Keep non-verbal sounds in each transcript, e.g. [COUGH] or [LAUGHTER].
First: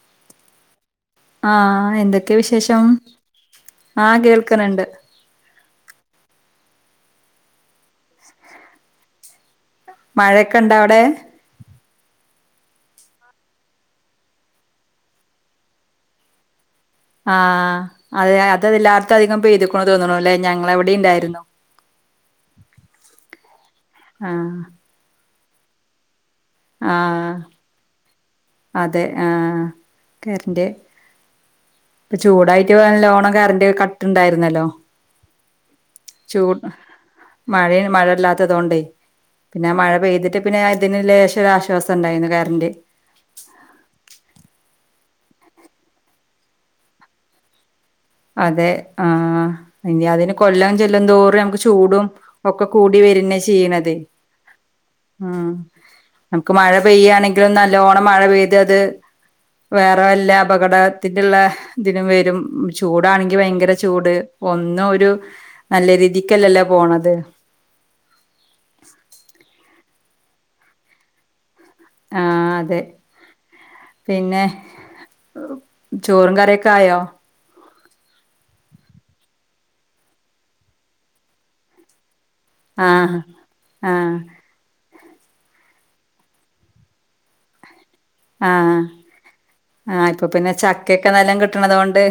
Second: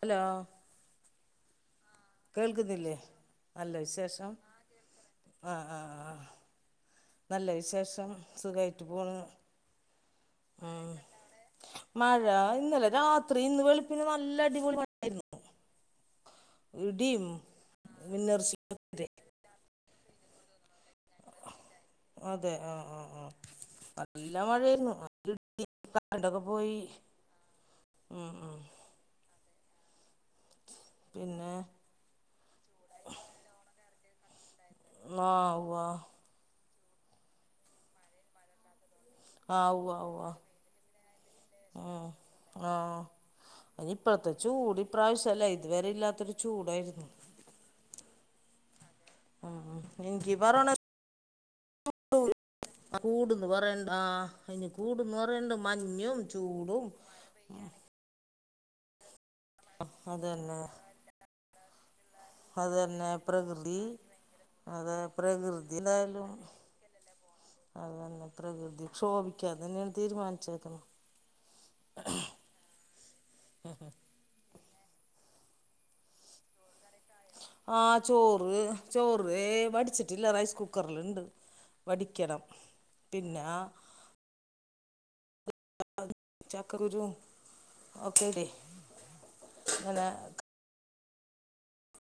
Hello ആ കേൾക്കുന്നില്ലേ അല്ല ആഹ് വിശേഷം കേൾക്ക്ന്ന്ണ്ട് ആ ആഹ ആ നല്ല വിശേഷം സുഖമായിട്ടു പോണ് മഴയൊക്കെ ഇണ്ടാ ഉം അവിടെ മഴ ഇന്നലെ രാത്രി ഇന്ന് വെളിപ്പിന് നല്ല അടിപൊളി മഴയായിരുന്നു ഇടിയും ആ അത അത മിന്നർച്ചയൊക്കെ എല്ലാർത്തും അധികം പെയ്തിക്കണ തോന്നണ അല്ലേ ഞങ്ങള അവിടെയിണ്ടായിരുന്നു അതെ ആ ആ ആ നല്ല ആഹ് മഴയായിരുന്നു നല്ല [INAUDIBLE] കറണ്ടൊക്കെ പോയി ആഹ് ഉം ഉം അതെ ആ കറൻ്റ് പിന്നെ ഇപ്പൊ ചൂടായിട്ട് [UNINTELLIGIBLE] നല്ലോണം കറൻ്റ് ക ട്ടുണ്ടായിരുന്നല്ലോ ആ ഉവ്വ ചൂട്- മഴയെ മഴയില്ലാത്തതുകൊണ്ടെ ആ പിന്നെ മഴ ഉവ്വ ഉവ്വ പെയ്തിട്ട് പിന്നെ ഇതിന് ലേശമോരു ആശ്വാസം ഉണ്ടായിരുന്നു കറൻ്റ് അതിപ്പഴത്തേ ചൂടി- ഈ പ്രാവിശ്യലേ ഇതുവരെ ഇല്ലാത്തൊരു ചൂടായിരുന്നു അതെ ആ ഉം ഉം ഇനി അതിന് എനിക്ക് പറയണ കൊല്ലം ചെല്ലുന്തോറും നമുക്ക് ചൂടും ഒക്കെ കൂടി വരുനേ കൂടെന്ന് പറയണ്ട ചെയ്യണത് ആ ഇനി കൂടെന്ന് ഉം പറയണ്ട മഞ്ഞും നമുക്ക് മഴ ചൂടും പെയ്യാണെങ്കിലും നല്ലോണം മഴ പെയ തെയതെ വേറെ വല്ല അതന്നെ അപകടത്തിള്ള [UNINTELLIGIBLE] വരും ന്നെ പ്രകൃതി ചൂട് ഒന്നും അതേ ഒരു പ്രകൃതി നല്ല [UNINTELLIGIBLE] ലും രീതിക്കല്ലല്ലോ പോണത് അതെന്നെ പ്രകൃതിക്ഷോഭിക്കാ തീരുമാനിച്ചേക്കുന്നേ ആ അതെ പിന്നെ ചോറും കറിയൊക്കെ ആയോ ആ ചോറ് ചോറെ വടിച്ചട്ടില്ല റൈസ് കുക്കറിലുണ്ട് വടിക്കണം ആ പിന്നെ ആ [INAUDIBLE] ചക്കക്കുരുവും ആ ആ ഇങ്ങനെ ഇപ്പൊ പിന്നെ ചക്ക ചക്കയൊക്കെ നല്ലോണം കിട്ടണതുകൊണ്ട്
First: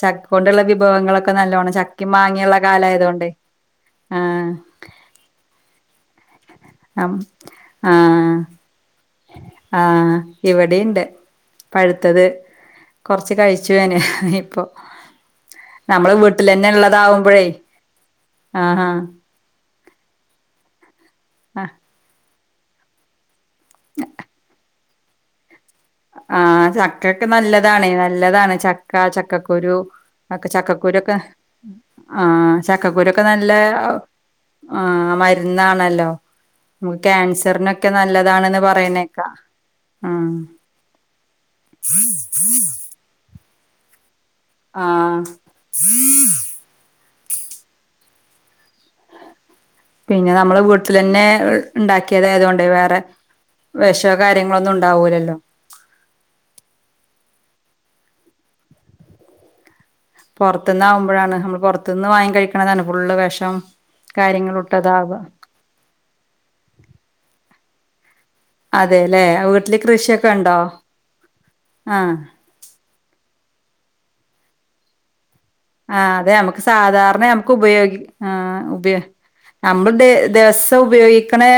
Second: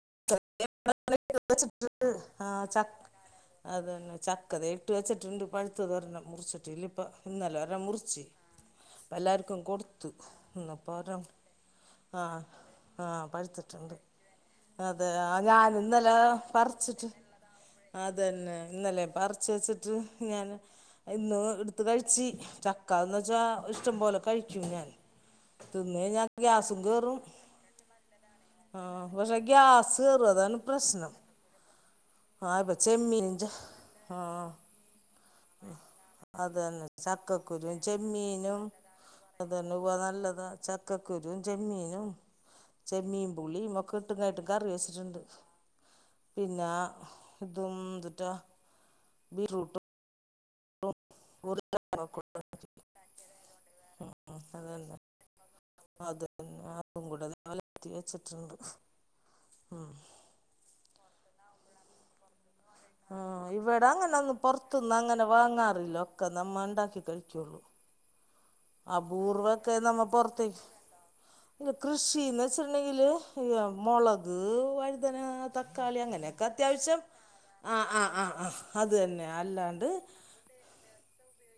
ചക്ക കൊണ്ടുള്ള വിഭവങ്ങളൊക്കെ നല്ലോണം വെച്ചിട്ട് ചക്കയും ആ മാങ്ങയുള്ള ചക്ക കാലായതുകൊണ്ടെ അതന്നെ ആ മുറിച്ചി ട്ടില്ലിപ്പോ ഇന്നല്ലേ ഒരെണ്ണം മുറിച്ച് അപ്പോ എല്ലാർക്കും കൊടുത്തു ആഹ് ഇന്നിപ്പോ ഇവിടെണ്ട് ഒരെണ്ണം ആ പഴുത്തത് ആ കൊറച്ച് കഴിച്ചു പഴുത്തിട്ടുണ്ട് ഞാന് ഇപ്പൊ അതെ നമ്മള് ഞാനിന്നലെ വീട്ടിലന്നെ പറിച്ചിട്ട് ഇള്ളതാവുമ്പഴേ അത് തന്നേ ആഹാ ഇന്നലെ പറിച്ച് വെച്ചിട്ട് ഞാന് ഇന്ന് ആഹ് എടുത്ത് കഴിച്ചി ചക്കാന്ന് വെച്ചാ ഇഷ്ടംപോലെ കഴിക്കും ഞാൻ തിന്ന് കഴിഞ്ഞാൽ ആ ഗ്യാസും കയറും ചക്കയൊക്കെ നല്ലതാണ് നല്ലതാണ് ആ ചക്ക പക്ഷെ ചക്കക്കുരു ഗ്യാസ് കയറും ഒക്കെ അതാണ് ചക്കക്കുരു പ്രശ്നം ഒക്കെ ആ ഇപ്പൊ ചക്കക്കുരു ഒക്കെ നല്ല ചെമ്മീനും ആ ആ മയ എന്നാണല്ലോ അതന്നെ നമ്മക്ക് ചക്കക്കുരും കാൻസറിനൊക്കെ ചെമ്മീനും നല്ലതാണന്ന് പറയുന്ന കേക്കാം ഉം ക്കക്കുരും ചെമ്മീനും ചെമ്മീം പുളീമൊക്ക ട്ട്കാട്ട് കറി വെച്ചിട്ടുണ്ട് ആഹ് പിന്നാ തും ന്തുട്ട ബിട്രൂ പിന്നെ നമ്മള് വി ത്തിലന്നെ ണ്ടാക്കിയതായതുകൊണ്ട് വേറെ വെഷെ കാര്യങ്ങളൊന്നും അതന്നെ ഉണ്ടാവൂലല്ലോ. ഞാൻ ഒലത്തി വെച്ചിട്ടുണ്ട് ഉം. പൊറത്ത്ന്നാവുമ്പഴാണ് നമ്മ പൊറത്തുന്ന് വാങ്ങി കഴിക്ക ആ ഇവിടങ്ങനൊന്നും കാര്യങ്ങളിട്ടതാവുക പൊറത്ത്ന്ന്ങ്ങനെ വാങ്ങാറില്ല ഒക്കെ നമ്മ ഇണ്ടാക്കി കഴിക്കൊള്ളൂ. അതെല്ലേ അപൂർവൊക്കെ വീട്ടില് നമ്മ കൃഷിയൊക്കെ ഉണ്ടോ പൊറത്തേക്ക് ആഹ് കൃഷിന്ന് വെച്ചിട്ടുണ്ടെങ്കില് യം മൊളക് വഴുതനാ ആ അതെ മ്മക്ക് സാധാരണ നമുക്ക് ആ ഉപയോഗി ആ അത് ഉപയ തന്നെ അല്ലാണ്ട് നമ്മൾടെ ദിവസം ഉപയോഗിക്ക്ണേ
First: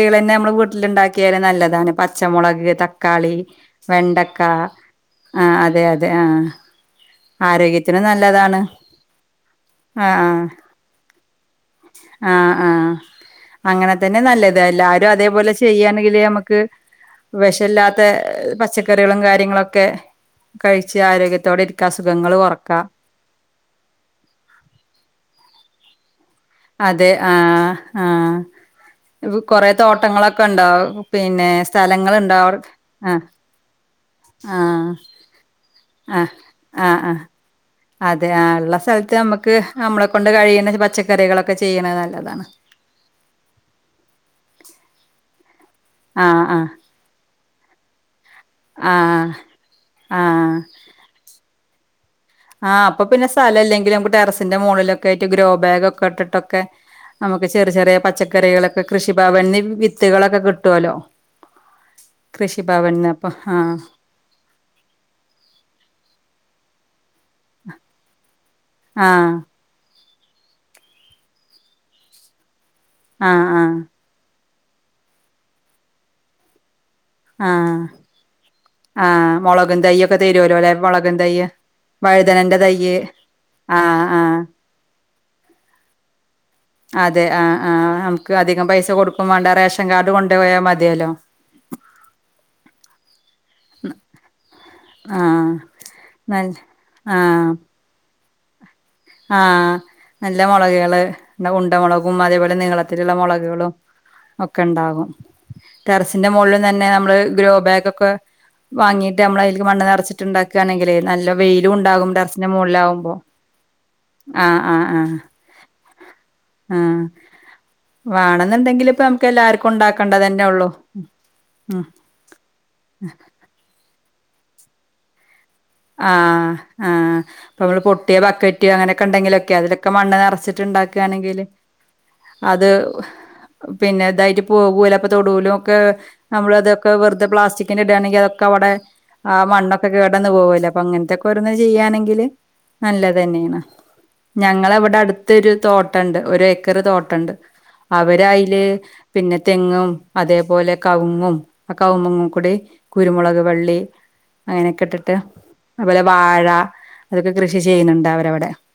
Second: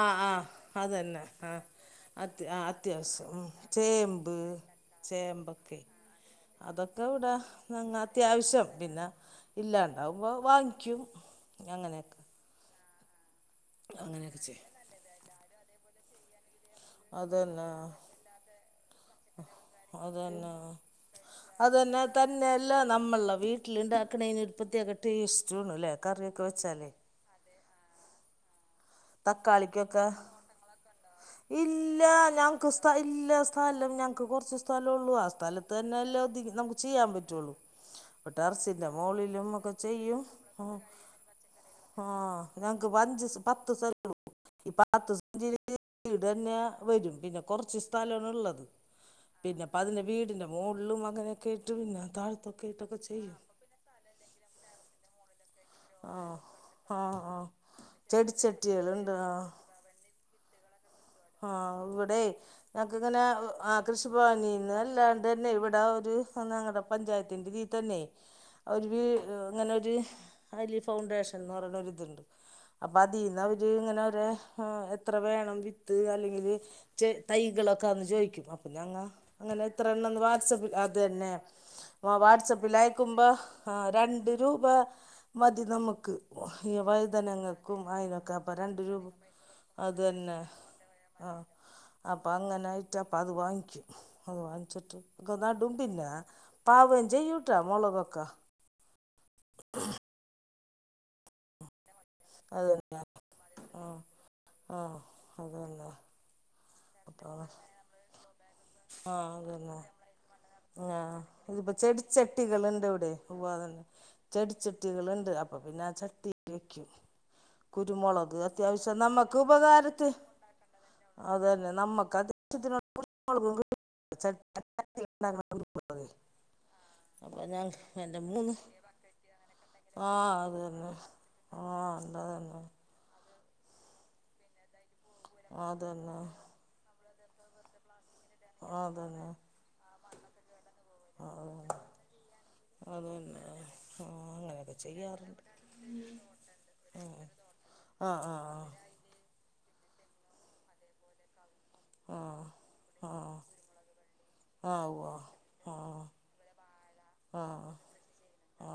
ആ ആ നമ്മൾ അതന്നെ വീട്ടിലിണ്ടാക്കിയാല് ആ നല്ലതാണ് അത്യ ആ പച്ചമൊളക് തക്കാളി അത്യാവശ്യം ചേമ്പ് വെണ്ടക്കാ അ ചേമ്പൊക്കെ അതെ അതെ ആ ആരോഗ്യ മ് അത്യാവിശ്യം പിന്നെ ആഹ് ഇല്ലാണ്ടാവുമ്പോ ആഹ് വാങ്ങിക്കും അങ്ങനെക്കെ. അങ്ങനെതന്നെ നല്ലത് എല്ലാരും അതേപോലെ ചെയ്യാണ്ടെങ്കിൽ നമക്ക് അതന്നെ വെഷല്ലാത്തെ പച്ചക്കറികളും കാര്യങ്ങളൊക്കെ അതന്നെ കഴിച്ച് ആരോഗ്യത്തോടെരിക്കാ അസുഖങ്ങൾ കൊറക് ല നമ്മള്ള വീട്ടില്ണ്ടാക്ക്ണീന് പ്രത്യേക ടേസ്റ്ററാണ് ല്ലേക്കാര് അതെ ആ ആ ഇത് കൊറേ തക്കാളിക്കൊക്കെ തോട്ടങ്ങളൊക്കെണ്ടോ പിന്നെ ഇല്ല സ്ഥലങ്ങുണ്ടാവട് അ ക് കൊറച്ച് സ്ഥലള്ളൂ ആ സ്ഥലത്തന്നെല്ലേ ആഹ് നമക്ക് ആഹ് ആഹ് ചെയ്യാൻപറ്റുള്ളൂ അതെ പ്പ ആഹ് ഇള്ള ട്ടെറസിൻ്റെ സ്ഥലത്ത് മോളിലും നമ്മക്ക് നമ്മളെ ഒക്കെചെയ്യും കൊണ്ട് ആ കഴിയ്ണ പച്ചക്കറികളൊക്കെ ചെയ്യ്ണത് ആ നല്ലതാണ് ഞങ്ങക്കഞ്ച് പത്ത്സെൻ്റ് ഇ പത്ത് സെൻ്റീല് ആഹ് വീടന്നെ ആഹ് വരും പിന്നെ കൊറച്ച് സ്ഥലം ള്ളത് ആഹ് പിന്ന പതിന്റെ വീടിൻ്റെ ആഹ് മോളിലും അങ്ങനെ കേറ്റ്നില്ലാ ആഹ് അപ്പ പിന്നെ സ്ഥലമില്ലെങ്കില് നമുക്ക് ടെറസിന്റെ മുകളിലൊക്കെ ആയിട്ട് ഗ്രോ ബാഗ് ആ കട്ടിട്ടൊക്കെ ആ ആ നമുക്ക് ചെറ് ചെറിയ പച്ചക്കറികളൊക്കെ കൃഷി ചെടിച്ചട്ടികളുണ്ട് ഭവനിൽ നിന്ന് വിത്ത് ചെടികളൊക്കെ കിട്ടുവല്ലോ ആ ഇവ്ടെ കൃഷിഭവനിന്ന് ഞങ്‌ക്ക്ന്നല അപ്പൊ വ് ആഹ് ആകൃഷ്‌വാണീന്നല്ലാണ്ട് അന്നെ ഇവ്ട ഒര് ഒന്നാം കടം പഞ്ചായ രിന്തിതീതന്നെ ഒര് വീട് ആഹ് [UNINTELLIGIBLE] ഇങ്ങനൊര് അലി ഫൗണ്ടേഷൻ എന്ന് പറയണൊര് ഇതുണ്ട്. അപ്പൊ അതീന്ന് ആഹ് അവര് ആഹ് ഇങ്ങനെ ഒര് ആ എത്ര വേണം വി ത് അല്ലങ്കില് ചെ ആഹ് തൈകളൊക്ക വന്ന് ചോയിക്ക്മ്പം പിന്ന അങ്ങ ആഹ് അങ്ങന മുളകും ഇത്രണ്ണം തൈയ്യൊക്കെ എന്ന് വാട്സ് തരുവല്ലോ അല്ലെ അപ്പില് അത് മുളകും അന്നെ. തൈയ്യ് വാ വാട്സ് വഴുതനന്റെ അപ്പില് തൈയ്യ് അയക്കുമ്പ ആ ആഹ് രണ്ട് ആഹ് രൂപ മതി നമുക്ക് ഈ അതെ ആ ആ വഴുതനങ്ങക്കും നമുക്ക് അതിനൊക്കെ അപ്പം അധികം രണ്ട് പൈസ കൊടുക്കും വേണ്ട റേഷൻ കാർഡ് കൊണ്ട് പോയാമതി. ആ അപ്പൊ അങ്ങനായിട്ട് അ പതിവായിക്ക് അത് വാങ്ങ്ച്ചിട്ട് [UNINTELLIGIBLE] പാകം ചെയ്യൂട്ടാ മൊളകക്ക അത് വാങ്ങിച്ചിട്ട് ഒക്കെ ആഹ് നടും പിന്നെ നൽ പാവം ആഹ് ചെയ്യൂട്ടാ മുളകൊക്കെ ആഹ് അൽ നല്ല മൊളകേള് പ്ന്ന ഉണ്ട മൊള ഉമ്മാതിവ്ടന്നെ അത് തന്നെ ഞങ്ങളത്തിരി ഒള്ള മൊളക് ആഹ് [UNINTELLIGIBLE] ഒക്കെ ആഹ് ഇണ്ടാവും അത് തന്നെ ടെറസിന്റെ മോളില് തന്നെ നമ്മള് അപ്പൊ ഗ്രോ ബേഗൊക്കെ വാങ്ങിയിട്ട് ആഹ് നമ്മളതിൽക്ക് അതന്നെ മണ്ണ് നെറച്ചിട്ട് ഇണ്ടാക്കാണങ്കില് ആഹ് നല്ല ഇതിപ്പോ വെയിലും ഒണ്ടാകും ടെറസിൻ്റെ മോളിലാവുമ്പോ ചെടിച്ചട്ടികള് ഇണ്ട്. അപ്പ പിന്ന ചട്ണി നിക്കും. ആഹ് കുരുമൊളക് വേണെന്നുണ്ടെങ്കിൽ അത്യാവശ്യം ഇപ്പ നമുക്ക് നമ്മക്ക് എല്ലാർക്കും ഉപകാരത്ത് ഉണ്ടാക്കേണ്ടത് തന്നെ ഉള്ളൂ അത് തന്നെ നമ്മക്ക് അത്യാ [UNINTELLIGIBLE] ച [INAUDIBLE] ആ ആ ഞാൻ അവിടെ പൊട്ടിയ എൻ്റെ മൂന്ന് ബക്കറ്റ് അങ്ങനൊക്കെ ഒണ്ടെങ്കിലൊക്കെ ക്ക് മണ്ണ് ആഹ് അത് തന്നെ നെറച്ചിറ്റിണ്ടാക്ക് ആണെങ്കില് ആഹ് അതന്നെ അത് ഉഹ് പിന്നെ ഇതായിട്ട് പോവോ തൊടൂലും ഒക്കെ അതന്നെ നമ്മളതൊക്കെ ഇത് പ്ലാസ്റ്റിക്കിൻന്റ ഇട് ആണങ്കി അത് ക്ക് അവടെ അതന്നെ ആ മണ്ണൊക്കെ കെടന്ന് പോകും എപ്പൊ അങ്ങ്നത്തെക്കെ ഓരോന്ന് ചെയ്യാണങ്കില് നല്ലത് അതന്നെ തന്നേണ്. ആഹ് അങ്ങനെയൊക്കെ ഞങ്ങളവിട ചെയ്യാറുണ്ട് അട്ത്തൊര് തോട്ടം ഇണ്ട്. ഒരേക്കറ് തോട്ടം ഇണ്ട്. ആഹ് അവരയില് ആഹ് പിന്നെ തെ തെങ്ങും അതേപോലെ കവുങ്ങും അ കവുമുങ്ങും ആഹ് കൂടി ആഹ് ആഹ് കുരുമൊളക് വെള്ളി അങ്ങനെക്കെ ആഹ് ഉവ്വ ഇട്ടിട്ട് അതുപോലെ വാഴ അതൊക്കെ ആ, കൃഷി ചെയ്യുന്നുണ്ട് അവരവിടെ ആ,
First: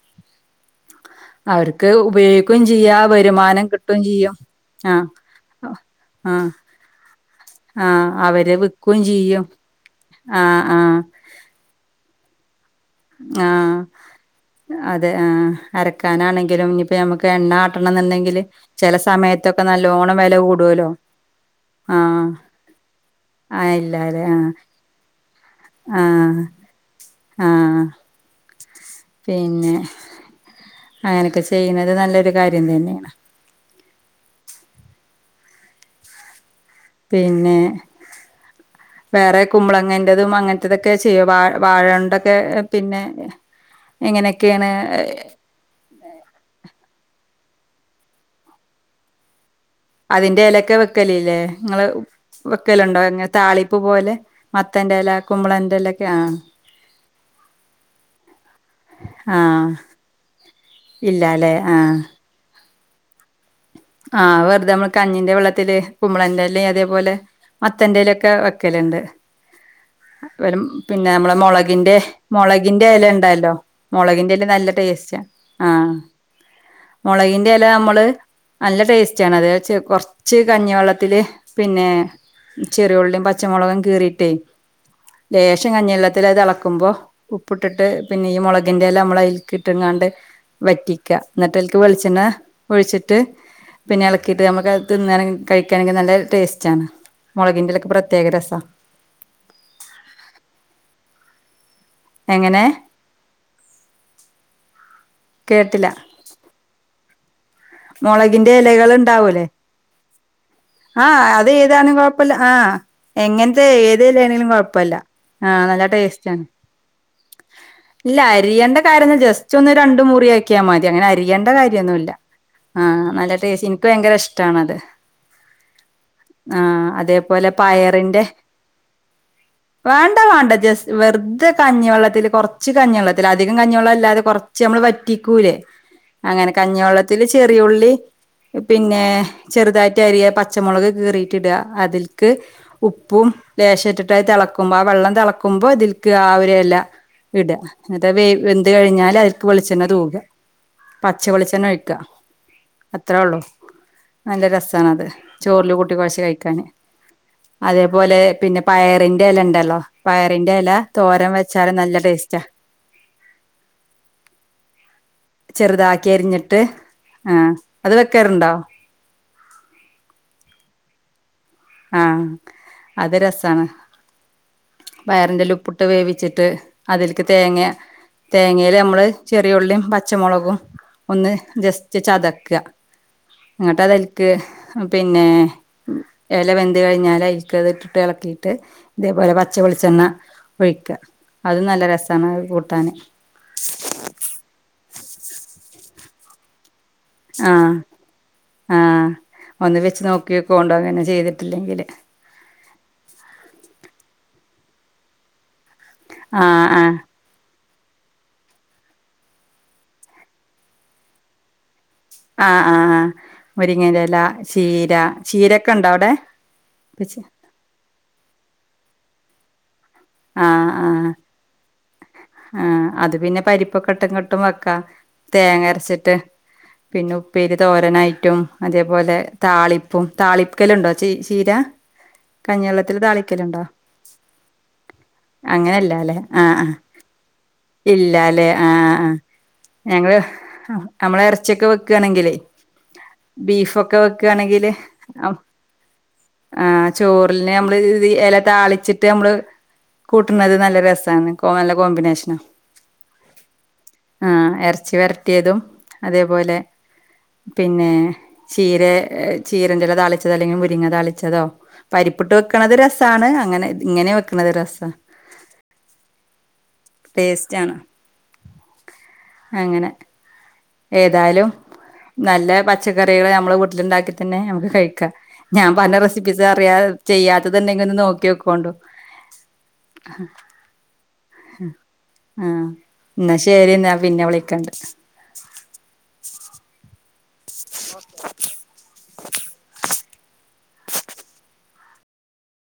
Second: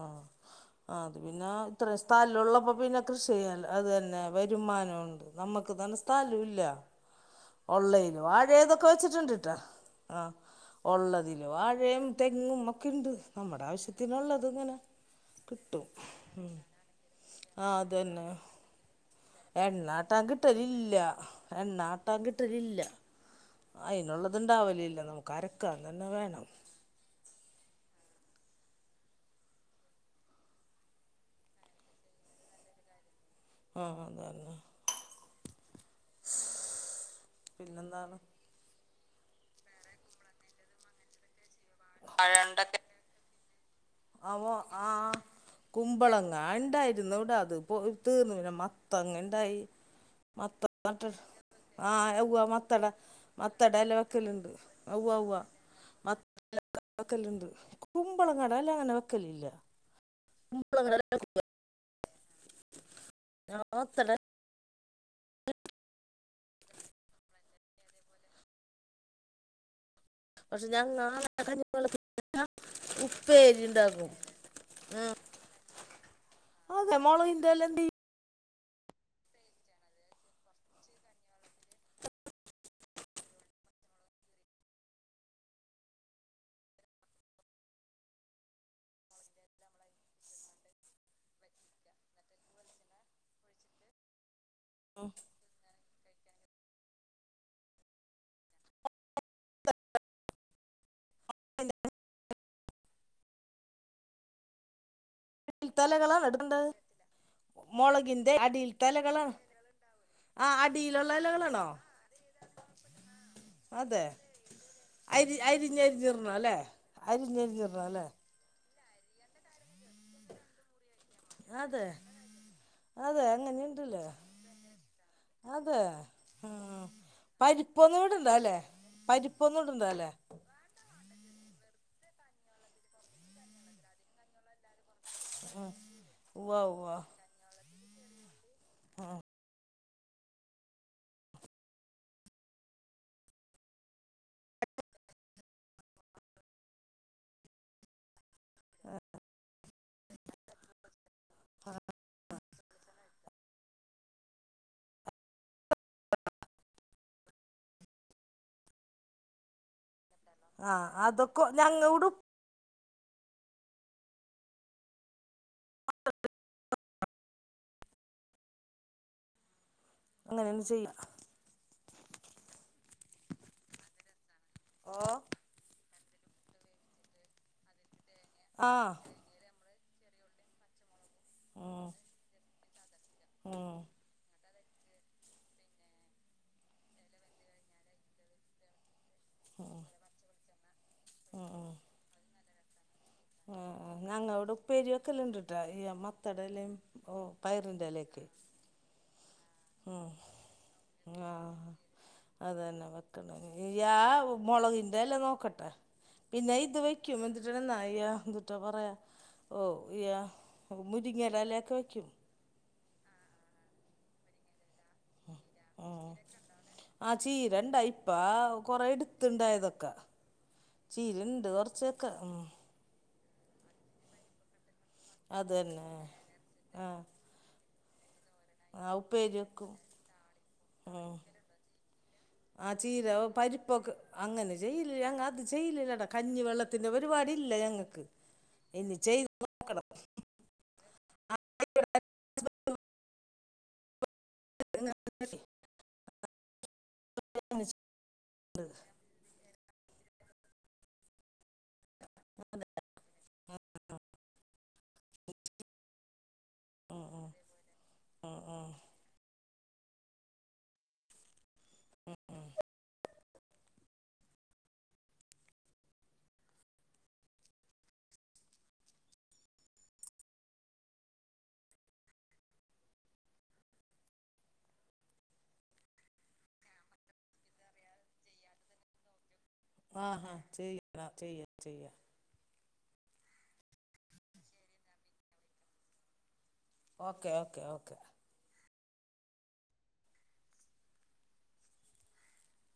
ആ അത് പിന്നെ അവർക്ക് ഇത്രയും സ്ഥല ഉപയോഗിക്കുകയും ഉള്ളപ്പോ ചെയ്യാ പിന്നെ കൃഷി വരുമാനം ചെയ്യാലോ അത് കിട്ടുകയും തന്നെ ചെയ്യും ആഹ് വരുമാനമുണ്ട്, നമ്മുക്ക് നല്ലസ്ഥലം ആഹ് ഇല്ല. ആഹ് ഉള്ളേല്‌ അവര് വാഴേ, അതൊക്കെ വിൽക്കുകയും ചെയ്യും വെച്ചിട്ടുണ്ടിട്ടോ, ആ ആഹ് ആഹ് ഉള്ളതിൽ വാഴയും തെങ്ങും മൊക്കെ ആ, അതെ ആ, കിട്ടും ഉം അരക്കാനാണെങ്കിലും ഇപ്പൊ ഞമ്മുക്ക് എണ്ണ ആഹ് ആട്ടണം അതന്നെ എന്നുണ്ടെങ്കില് ചില സമ എണ്ണാട്ടാൻ കിട്ടലില്ല, എണ്ണാട്ടാൻ ആഹ് കിട്ടലില്ല ആഹ് ഇല്ലാലെ അയിനുള്ളത് ആഹ് ഉണ്ടാവില്ലല്ലോ. കരക്കങ്ങനേ വേണം. ആ പിന്നെ അങ്ങനൊക്കെ ചെയ്യുന്നത് നല്ലൊരു കാര്യം തന്നെയാണ്. ഉം, ഉം, ഉം, ഉം പിന്നെ വേറെ കുമ്പളങ്ങേന്റതും അങ്ങനത്തതൊക്കെ ചെയ്യാവാ വാഴണ്ടൊക്കെ പിന്നെ ആവോ, എങ്ങനെയൊക്കെയാണ് ആ കുമ്പളങ്ങ ഉണ്ടായിരുന്നു ഇവിടെ ഇത്‌ പോയിട്ട് പിന്നെ മത്തങ്ങ ഉണ്ടായി. അതിൻറെ മത്ത ഇലൊക്കെ നട്ട വെക്കലില്ലേ? നിങ്ങള് ആ യവ്വ മത്തട വെക്കലുണ്ടോ? ഇങ്ങനെ മത്തട താളിപ്പ് ഇല പോലെ, വെക്കലുണ്ട് അവ്വ മത്തന്റെല അവ്വ കുമ്പളന്റെ ല, ഒക്കെ, ആ മത്തട അല്ല അങ്ങനെ വെക്കലില്ല കുമ്പളങ്ങട ഇല ഇലാ വെക്കൂല ല്ലേ, ആ മത്തട ആ, വെറുതെ നമ്മ കഞ്ഞിന്റെ വെള്ളത്തില് കുമ്പളന്റെല അതേപോലെ മത്തന്റെല, ഒക്കെ വെക്കലുണ്ട്. പക്ഷെ ഞങ്ങ പിന്നെ നമ്മെടെ, മൊളകിന്റെ, മൊളകിന്റെ ഇല ഉണ്ടല്ലോ ഉപ്പേരി ഉണ്ടാക്കും മൊളകിന്റെ എല്ല നല്ല ഉം ടേസ്റ്റാ, ആ അതെ മുളകിന്റെ മൊളകിന്റെ ഇല എന്ത് ചെയ്യും നമ്മള്. നല്ല ടേസ്റ്റ് ആണ് അത്, കൊറച്ച് കഞ്ഞിവെള്ളത്തില് പിന്നെ ചെറിയ യുള്ളിയും, പച്ചമുളകും കീറിട്ടേ ലേശം, കഞ്ഞി വെള്ളത്തിൽ അത് തിളക്കുമ്പോ ഉപ്പിട്ടിട്ട് പിന്നെ ഈ മൊളകിന്റെ എല നമ്മളതിലേക്ക് ഇട്ടങ്ങാണ്ട് വറ്റിക്ക, എന്നിട്ട് അതിലക്ക് വെളിച്ചെണ്ണ ഒഴിച്ചിട്ട് പിന്നെ ഇളക്കിട്ട് [UNINTELLIGIBLE] എനിക്കണെങ്കിൽ നല്ല ടേസ്റ്റ് ആണ്. മുളകിന്റെലൊക്കെ പ്രത്യേക രസാ എങ്ങനെ [UNINTELLIGIBLE] മുളകിന്റെ മൊളകിന്റെ അടിയിൽ എലകൾ തലകളാണ് ഉണ്ടാവൂലേ, ആ ആ അടിയിലുള്ള ഇലകളാണോ അതേതാണെങ്കിലും കുഴപ്പില്ല, ആ എങ്ങനത്തെ അതെ ഏതലയാണെങ്കിലും കുഴപ്പില്ല, അരി നല്ല ടേസ്റ്റ് അരിഞ്ഞരിഞ്ഞിടണം ആണ്. അല്ലേ അരിഞ്ഞരിഞ്ഞിടണം അല്ലേ ഇല്ല അരിയുണ്ട [UNINTELLIGIBLE] ജസ്റ്റ് ഒന്ന് രണ്ടു മുറിയക്കിയാ മതി അങ്ങനെ അരിയേണ്ട അതെ കാര്യമൊന്നുമില്ല ആ അതെ നല്ല ടേസ്റ്റ്, എനിക്ക് അങ്ങനെയുണ്ടല്ലേ ഭയങ്കര ഇഷ്ടാണത്, അതെ ആ, അത്പോലെ പരിപ്പൊന്നും പയറിന്റെ, ഇടണ്ട അല്ലേ പരിപ്പൊന്നും ഇടണ്ട അല്ലേ വേണ്ട വേണ്ട ജസ്റ്റ് വെറുതെ കഞ്ഞിവെള്ളത്തിൽ കുറച്ച് കഞ്ഞിവെള്ളത്തിൽ അധികം കഞ്ഞിവെള്ളം അല്ലാതെ കുറച്ച് നമ്മള് [UNINTELLIGIBLE] അങ്ങനെ ഉവ്വ ഉവ്വ കഞ്ഞിവെള്ള ചെറിയുള്ളി പിന്നെ ചെറുതായിട്ട് അരിയ പച്ചമുളക് കീറിട്ട് ഇട അതിൽക്ക് ഉപ്പും ലേശട്ട് ട്ട് അത് തേളക്കുമ്പോ ആ വെള്ളം തെ ളക്കുമ്പോ തിൽക്ക് ആ ഒരെല ഇട് അ നിട്ടത് വേ വേന്ത് കഴിഞ്ഞാൽ ആയിക് വേ ചെന്നതു കെ പച്ചവെളിച്ചെണ്ണ ഒഴി ക്കഅത്രേ ഉള്ളൂ നല്ല രസാണത് ചോറിൽ കൂട്ടി കൊഴച്ച് കഴിക്കാന് അതേപോലെ പിന്നെ പയറിന്റെ എ ലണ്ടല്ലോ പയറിന്റെ ഇല ആ തോരം അതൊക്കെ വെച്ചാലും ഞങ്ങ നല്ല ഇടും ടേസ്റ്റാ ചെറുതാക്കി അരിഞ്ഞിട്ട് ആഹ അത് വെക്കാറുണ്ടോ അങ്ങനെയെന്ന് ചെയ്യാം ആഹ അത് രസമാണ് ഓ വയറിന്റെലുപ്പു ട്ട്ട് ഇട്ട് വേവിച്ചിട്ട് അതിൽക്ക് തേങ്ങ ആ തേങ്ങേൽ നമ്മള് ചെറിയ ഉള്ളീം പച്ചമുളകും ഒന്ന് ഉം ജസ്റ്റ് ചതക്യ ഉം ഇങ്ങട്ട് അതൽ ക്ക് പിന്നെ ഇല വെന്ത് കഴിഞ്ഞാല് അയിക്ക് തിട്ടിട്ട് ഇളക്കിയിട്ട് ഇതേപോലെ പച്ചവെളിച്ചെണ്ണ ഒഴിക്ക്യ അത് നല്ല രസമാണ് അത് കൂട്ടാന് മ് മ് ആ ഞങ്ങള ടെ ഉപ്പേരിയ ഒക്കെല്ല ഇണ്ടിട്ടാ ഈ ത്തെ ടല ആഹ ആഹ ഉ ആഹ ചെയ്തിട്ടില്ലെങ്കില് അതന്നെ വെക്കണ [UNINTELLIGIBLE] മുളകിന്റെല്ല നോക്കട്ടെ പിന്നെ ആഹ് ഇത് ആഹ് വെക്യും [UNINTELLIGIBLE] യ എന്തുട്ടാ പറയാ ഓ യ മുരിങ്ങലെഎല ഒക്കെ വെകും ആ ആ മുരിങ്ങന്റെല ചീര ചീരൊക്കെ ഉണ്ടോ ഉം അവിടെ ആ ത് ണ്ടായതൊക്കെ ആ ആ ചക്ക ഉം പിന്നെ പരിപ്പൊക്കെട്ട് ങ്ങട്ടും വെക്കാം അത് തന്നെ തേങ്ങരച്ചിട്ട് ആ പിന്നെ ഉപ്പേരി തോര [UNINTELLIGIBLE] റ്റും ആ അതേപോലെ ഉപ്പേരി വെക്കും താളിപ്പും താളിപ്പ്ക്കലുണ്ടോ ചീ ഉം ചീര ആ കഞ്യള്ളത്തിൽ ചീര താളിക്കല് ഇണ്ടോ പരിപ്പൊക്കെ അങ്ങനെ ചെയ്യില്ല ഞങ്ങൾ അത് അങ്ങനെയല്ല ചെയ്യില്ലടാ ലെ കഞ്ഞി ആ വെള്ളത്തിന്റെ പരിപാടി ഇല്ല ഞങ്ങൾക്ക് ഇല്ല അല്ലേ ആ ഇനി ആ ചെയ്ത് നോക്കണം ഞങ്ങള് നമ്മള് എറച്ചിയൊക്കെ വെക്കാണെങ്കിലേ ബീഫ് ഒക്കെ വെ ക്കണെങ്കില് അമ് ആ ചോറിലെ നമ്മള് ഇ ഇല താളിച്ചിട്ട് നമ്മള് കൂട്ടുന്നത് നല്ല രസആണ് [UNINTELLIGIBLE] കൊമ്പിനേഷനാ ആ ച്ചി വരട്ടിയതും അതേപോലെ ഉം, ഉം, പിന്നെ ഉം, ഉം. ചീര ചീരറ്റല താളിച്ചത് അല്ലെങ്കി മുരിങ്ങ താളിച്ചതോ പരിപ്പിട്ട് വെക്കണത് രസമാണ് അങ്ങനെ ഇങ്ങനെ വെക്കണത് രസ പേസ്റ്റ് ആണ് അങ്ങനെ ഏതായാലും നല്ല പച്ചക്കറികൾ നമ്മളെ വീട്ടിലുണ്ടാക്കി തന്നെ നമക്ക് കഴിക്കാ ഞാൻ പല റെസിപ്പീസ് അറിയാ ചെയ്യാത്തത്ണ്ടെങ്കിൽ ഒന്ന് നോക്കി കൊണ്ടു ആഹാ ചെയ്യാം ചെയ്യാം ചെയ്യാം ആ എന്നാ ശരി ന്നാ പിന്നെ വിളിക്കണ്ട് ഓക്കെ ഓക്കെ ഓക്കെ മസ്